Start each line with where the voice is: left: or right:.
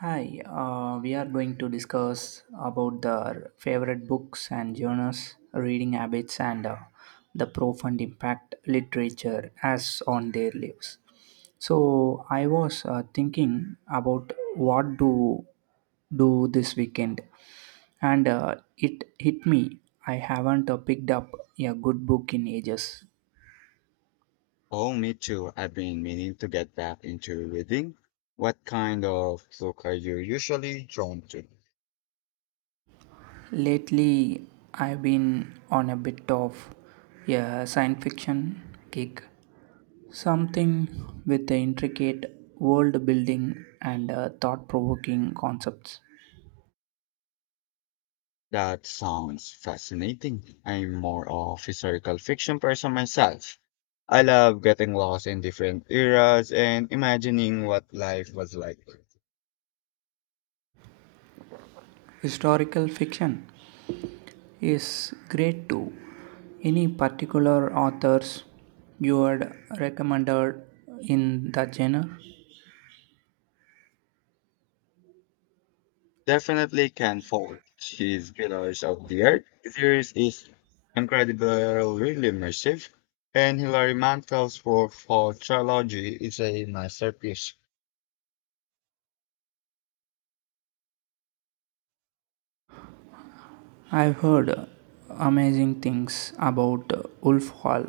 right: Hi, we are going to discuss about the favorite books and genres, reading habits, and the profound impact literature has on their lives. So I was thinking about what to do this weekend, and it hit me. I haven't picked up a good book in ages.
left: Oh, me too. I've been meaning to get back into reading. What kind of book are you usually drawn to?
right: Lately, I've been on a bit of a science fiction kick. Something with the intricate world building and thought provoking concepts.
left: That sounds fascinating. I'm more of historical fiction person myself. I love getting lost in different eras and imagining what life was like.
right: Historical fiction is great too. Any particular authors you had recommended in that genre?
left: Definitely can forward his pillars of the earth. The series is incredible, really immersive, and Hilary Mantel's work for trilogy is a masterpiece.
right: I've heard amazing things about Wolf Hall,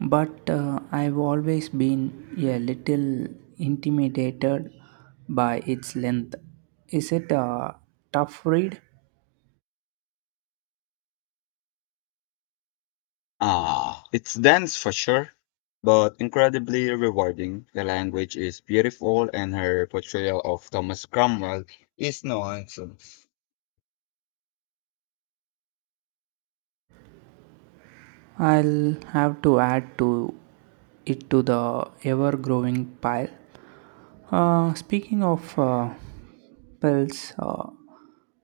right: but I've always been a little intimidated by its length. Is it a tough read?
left: Ah, it's dense for sure, but incredibly rewarding. The language is beautiful, and her portrayal of Thomas Cromwell is no nonsense.
right: I'll have to add to it to the ever growing pile. Speaking of pills,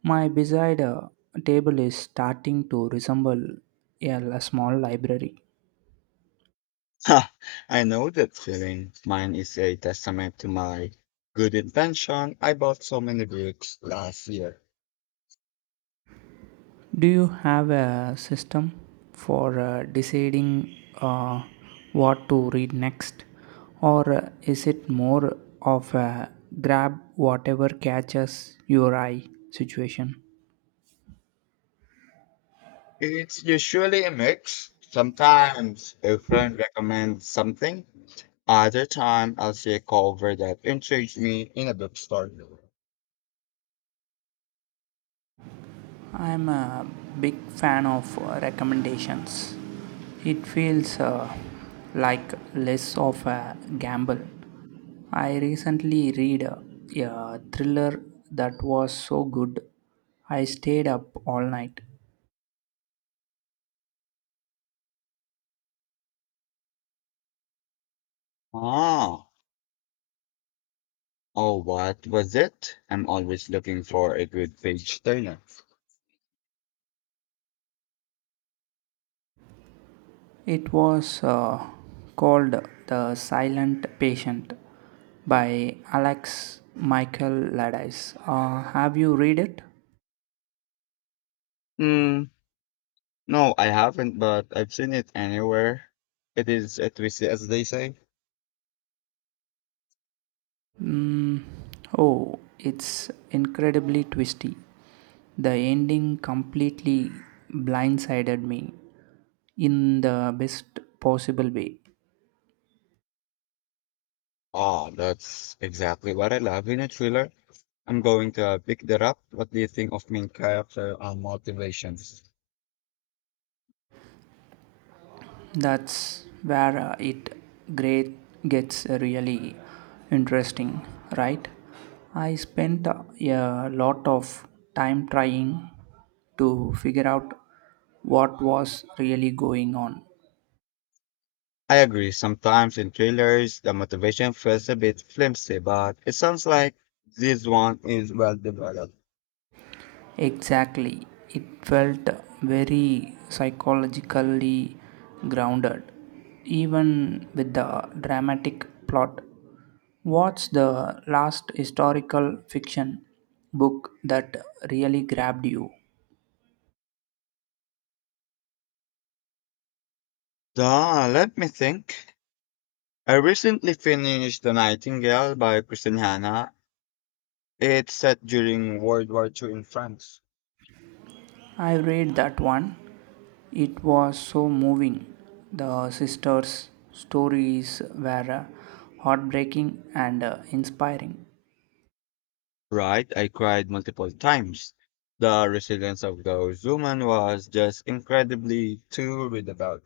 right: my beside table is starting to resemble a a small library.
left: Ha! I know that feeling. Mine is a testament to my good intention. I bought so many books last year.
right: Do you have a system for deciding uh, what to read next, or is it more of a grab whatever catches your eye situation?
left: It's usually a mix. Sometimes a friend recommends something, other time I'll see a cover that intrigues me in a bookstore.
right: I'm a big fan of recommendations. It feels like less of a gamble. I recently read a thriller that was so good, I stayed up all night.
left: Ah, oh, what was it? I'm always looking for a good page turner.
right: It was called The Silent Patient by Alex Michael Laddice. Have you read it?
left: Hmm, no, I haven't, but I've seen it anywhere. It is a twist, as they say.
right: Mm, oh, it's incredibly twisty. The ending completely blindsided me in the best possible way.
left: Oh, that's exactly what I love in a thriller. I'm going to pick that up. What do you think of main character or motivations?
right: That's where it great gets really interesting, right? I spent a lot of time trying to figure out what was really going on.
left: I agree. Sometimes in thrillers, the motivation feels a bit flimsy, but it sounds like this one is well developed.
right: Exactly. It felt very psychologically grounded, even with the dramatic plot. What's the last historical fiction book that really grabbed you?
left: Let me think. I recently finished The Nightingale by Kristen Hanna. It's set during World War II in France.
right: I read that one. It was so moving. The sisters' stories were heartbreaking and inspiring.
left: Right, I cried multiple times. The resilience of those women was just incredibly to read about.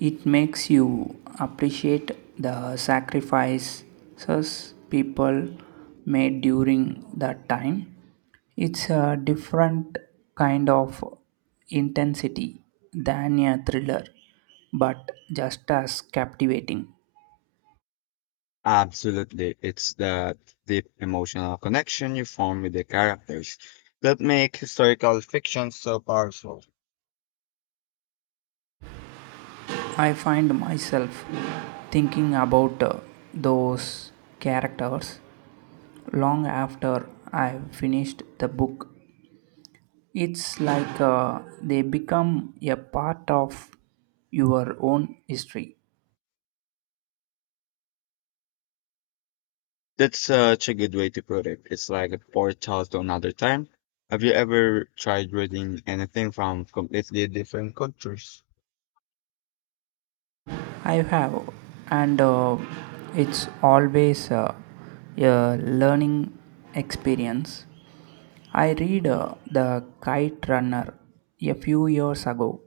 right: It makes you appreciate the sacrifices people made during that time. It's a different kind of intensity than a thriller, but just as captivating.
left: Absolutely, it's the deep emotional connection you form with the characters that make historical fiction so powerful.
right: I find myself thinking about those characters long after I've finished the book. It's like they become a part of your own history.
left: That's such a good way to put it. It's like a portal to another time. Have you ever tried reading anything from completely different cultures?
right: I have, and it's always a learning experience. I read The Kite Runner a few years ago,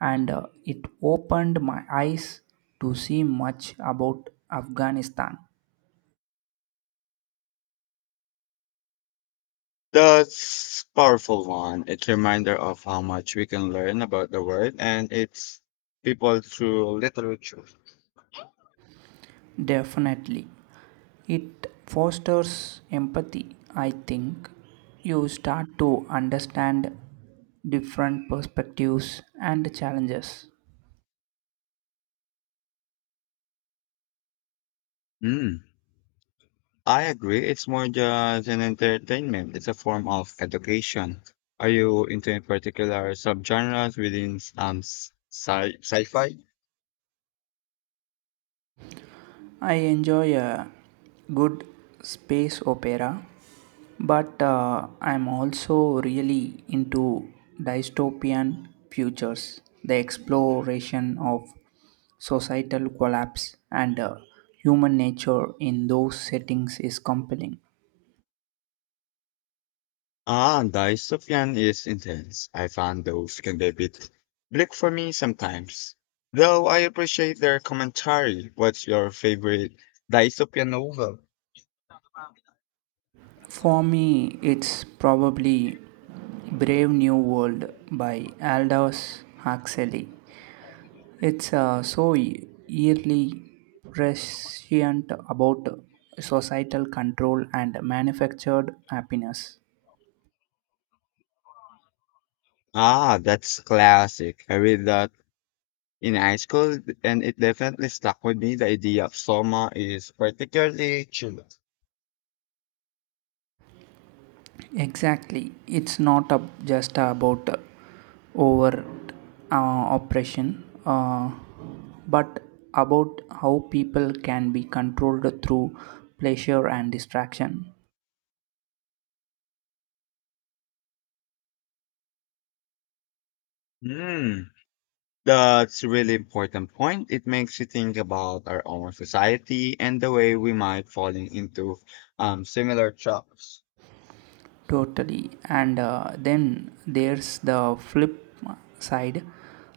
right: and it opened my eyes to see much about Afghanistan.
left: That's powerful one. It's a reminder of how much we can learn about the world and its people through literature.
right: Definitely. It fosters empathy, I think. You start to understand different perspectives and challenges.
left: Mm, I agree. It's more just an entertainment. It's a form of education. Are you into any particular subgenres within sci-fi?
right: I enjoy a good space opera, but I'm also really into dystopian futures. The exploration of societal collapse and human nature in those settings is compelling.
left: Ah, the dystopian is intense. I find those can be a bit bleak for me sometimes. Though I appreciate their commentary. What's your favorite dystopian novel?
right: For me, it's probably Brave New World by Aldous Huxley. It's so eerily prescient about societal control and manufactured happiness.
left: Ah, that's classic. I read that in high school and it definitely stuck with me. The idea of Soma is particularly chilling.
right: Exactly, it's not a, just about overt oppression, but about how people can be controlled through pleasure and distraction.
left: Hmm, that's a really important point. It makes you think about our own society and the way we might falling into similar traps.
right: Totally, and then there's the flip side,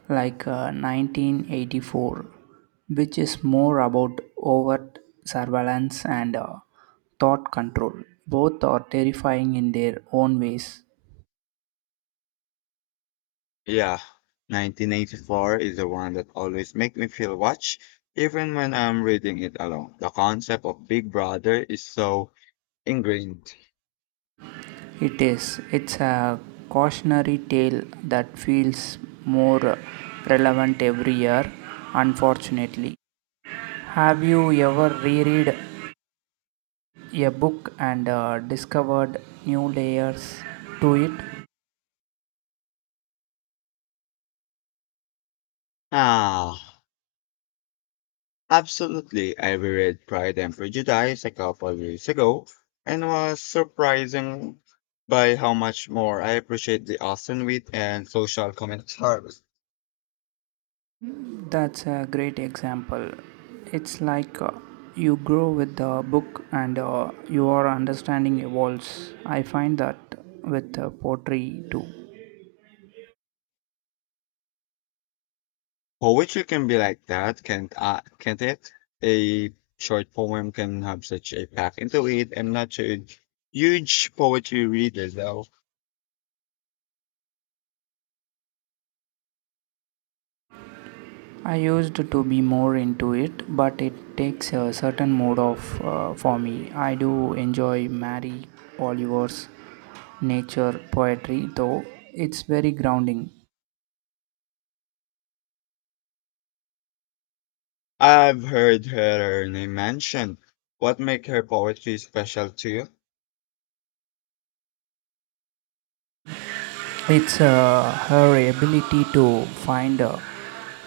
right: like 1984, which is more about overt surveillance and thought control. Both are terrifying in their own ways.
left: Yeah, 1984 is the one that always make me feel watched, even when I'm reading it alone. The concept of Big Brother is so ingrained.
right: It is. It's a cautionary tale that feels more relevant every year, unfortunately. Have you ever reread a book and discovered new layers to it?
left: Ah, absolutely. I reread Pride and Prejudice a couple of years ago and was surprising by how much more I appreciate the Austen wit and social commentary.
right: That's a great example. It's like you grow with the book and your understanding evolves. I find that with poetry too.
left: Poetry can be like that, can't it? A short poem can have such a pack into it. I'm not a huge poetry reader though.
right: I used to be more into it, but it takes a certain mode of for me. I do enjoy Mary Oliver's nature poetry, though it's very grounding.
left: I've heard her name mentioned. What make her poetry special to you?
right: It's her ability to find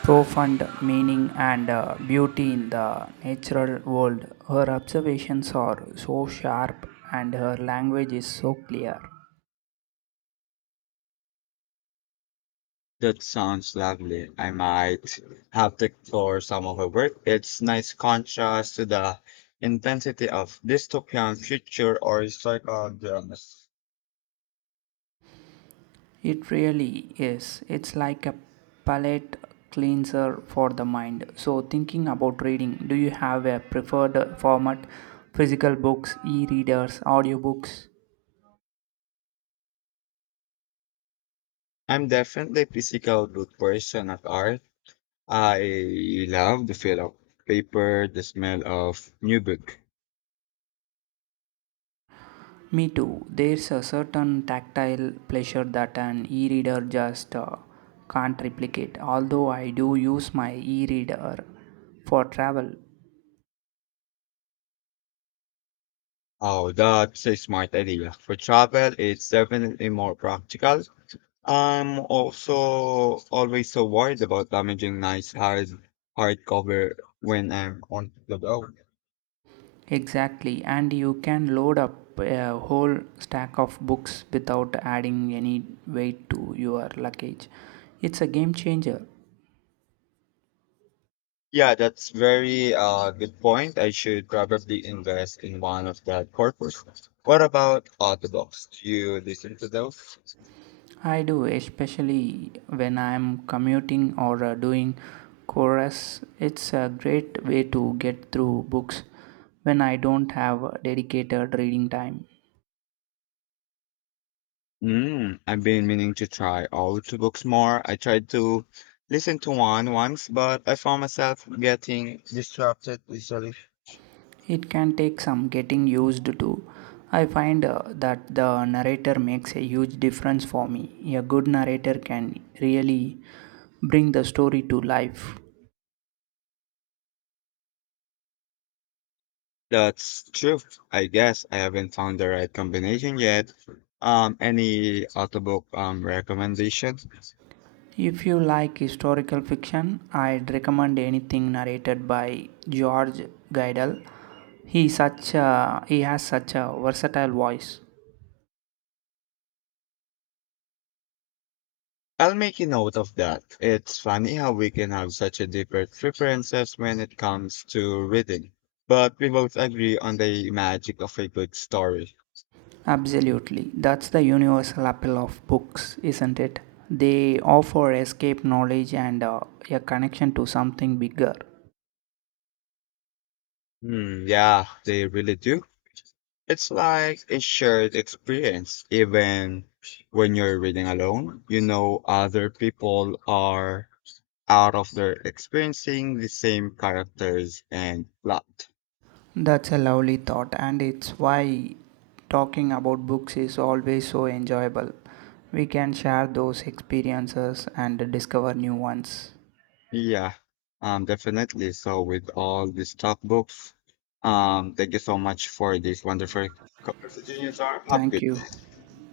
right: profound meaning and beauty in the natural world. Her observations are so sharp and her language is so clear.
left: That sounds lovely. I might have to explore some of her work. It's nice contrast to the intensity of dystopian future or psychodramas.
right: It really is. It's like a palate cleanser for the mind. So, thinking about reading, do you have a preferred format? Physical books, e readers, audiobooks?
left: I'm definitely a physical good person at art. I love the feel of paper, the smell of new book.
right: Me too. There's a certain tactile pleasure that an e reader just can't replicate, although I do use my e reader for travel.
left: Oh, that's a smart idea. For travel, it's definitely more practical. I'm also always so worried about damaging nice hardcover when I'm on the go.
right: Exactly, and you can load up a whole stack of books without adding any weight to your luggage. It's a game changer.
left: Yeah, that's very good point. I should probably invest in one of that corpus. What about audiobooks? Do you listen to those?
right: I do, especially when I'm commuting or doing chores. It's a great way to get through books when I don't have dedicated reading time.
left: Mm, I've been meaning to try out books more. I tried to listen to one once, but I found myself getting distracted easily.
right: It can take some getting used to. I find that the narrator makes a huge difference for me. A good narrator can really bring the story to life.
left: That's true. I guess I haven't found the right combination yet. Any audiobook recommendations?
right: If you like historical fiction, I'd recommend anything narrated by George Guidel. He has such a versatile voice.
left: I'll make a note of that. It's funny how we can have such a different preferences when it comes to reading, but we both agree on the magic of a good story.
right: Absolutely. That's the universal appeal of books, isn't it? They offer escape, knowledge, and a connection to something bigger.
left: Hmm, yeah, they really do. It's like a shared experience. Even when you're reading alone, you know other people are out of their experiencing the same characters and plot.
right: That's a lovely thought, and it's why talking about books is always so enjoyable. We can share those experiences and discover new ones.
left: Yeah, definitely. So with all these top books, thank you so much for this wonderful conversation. Have a
right: Thank
left: good
right: you.
left: day.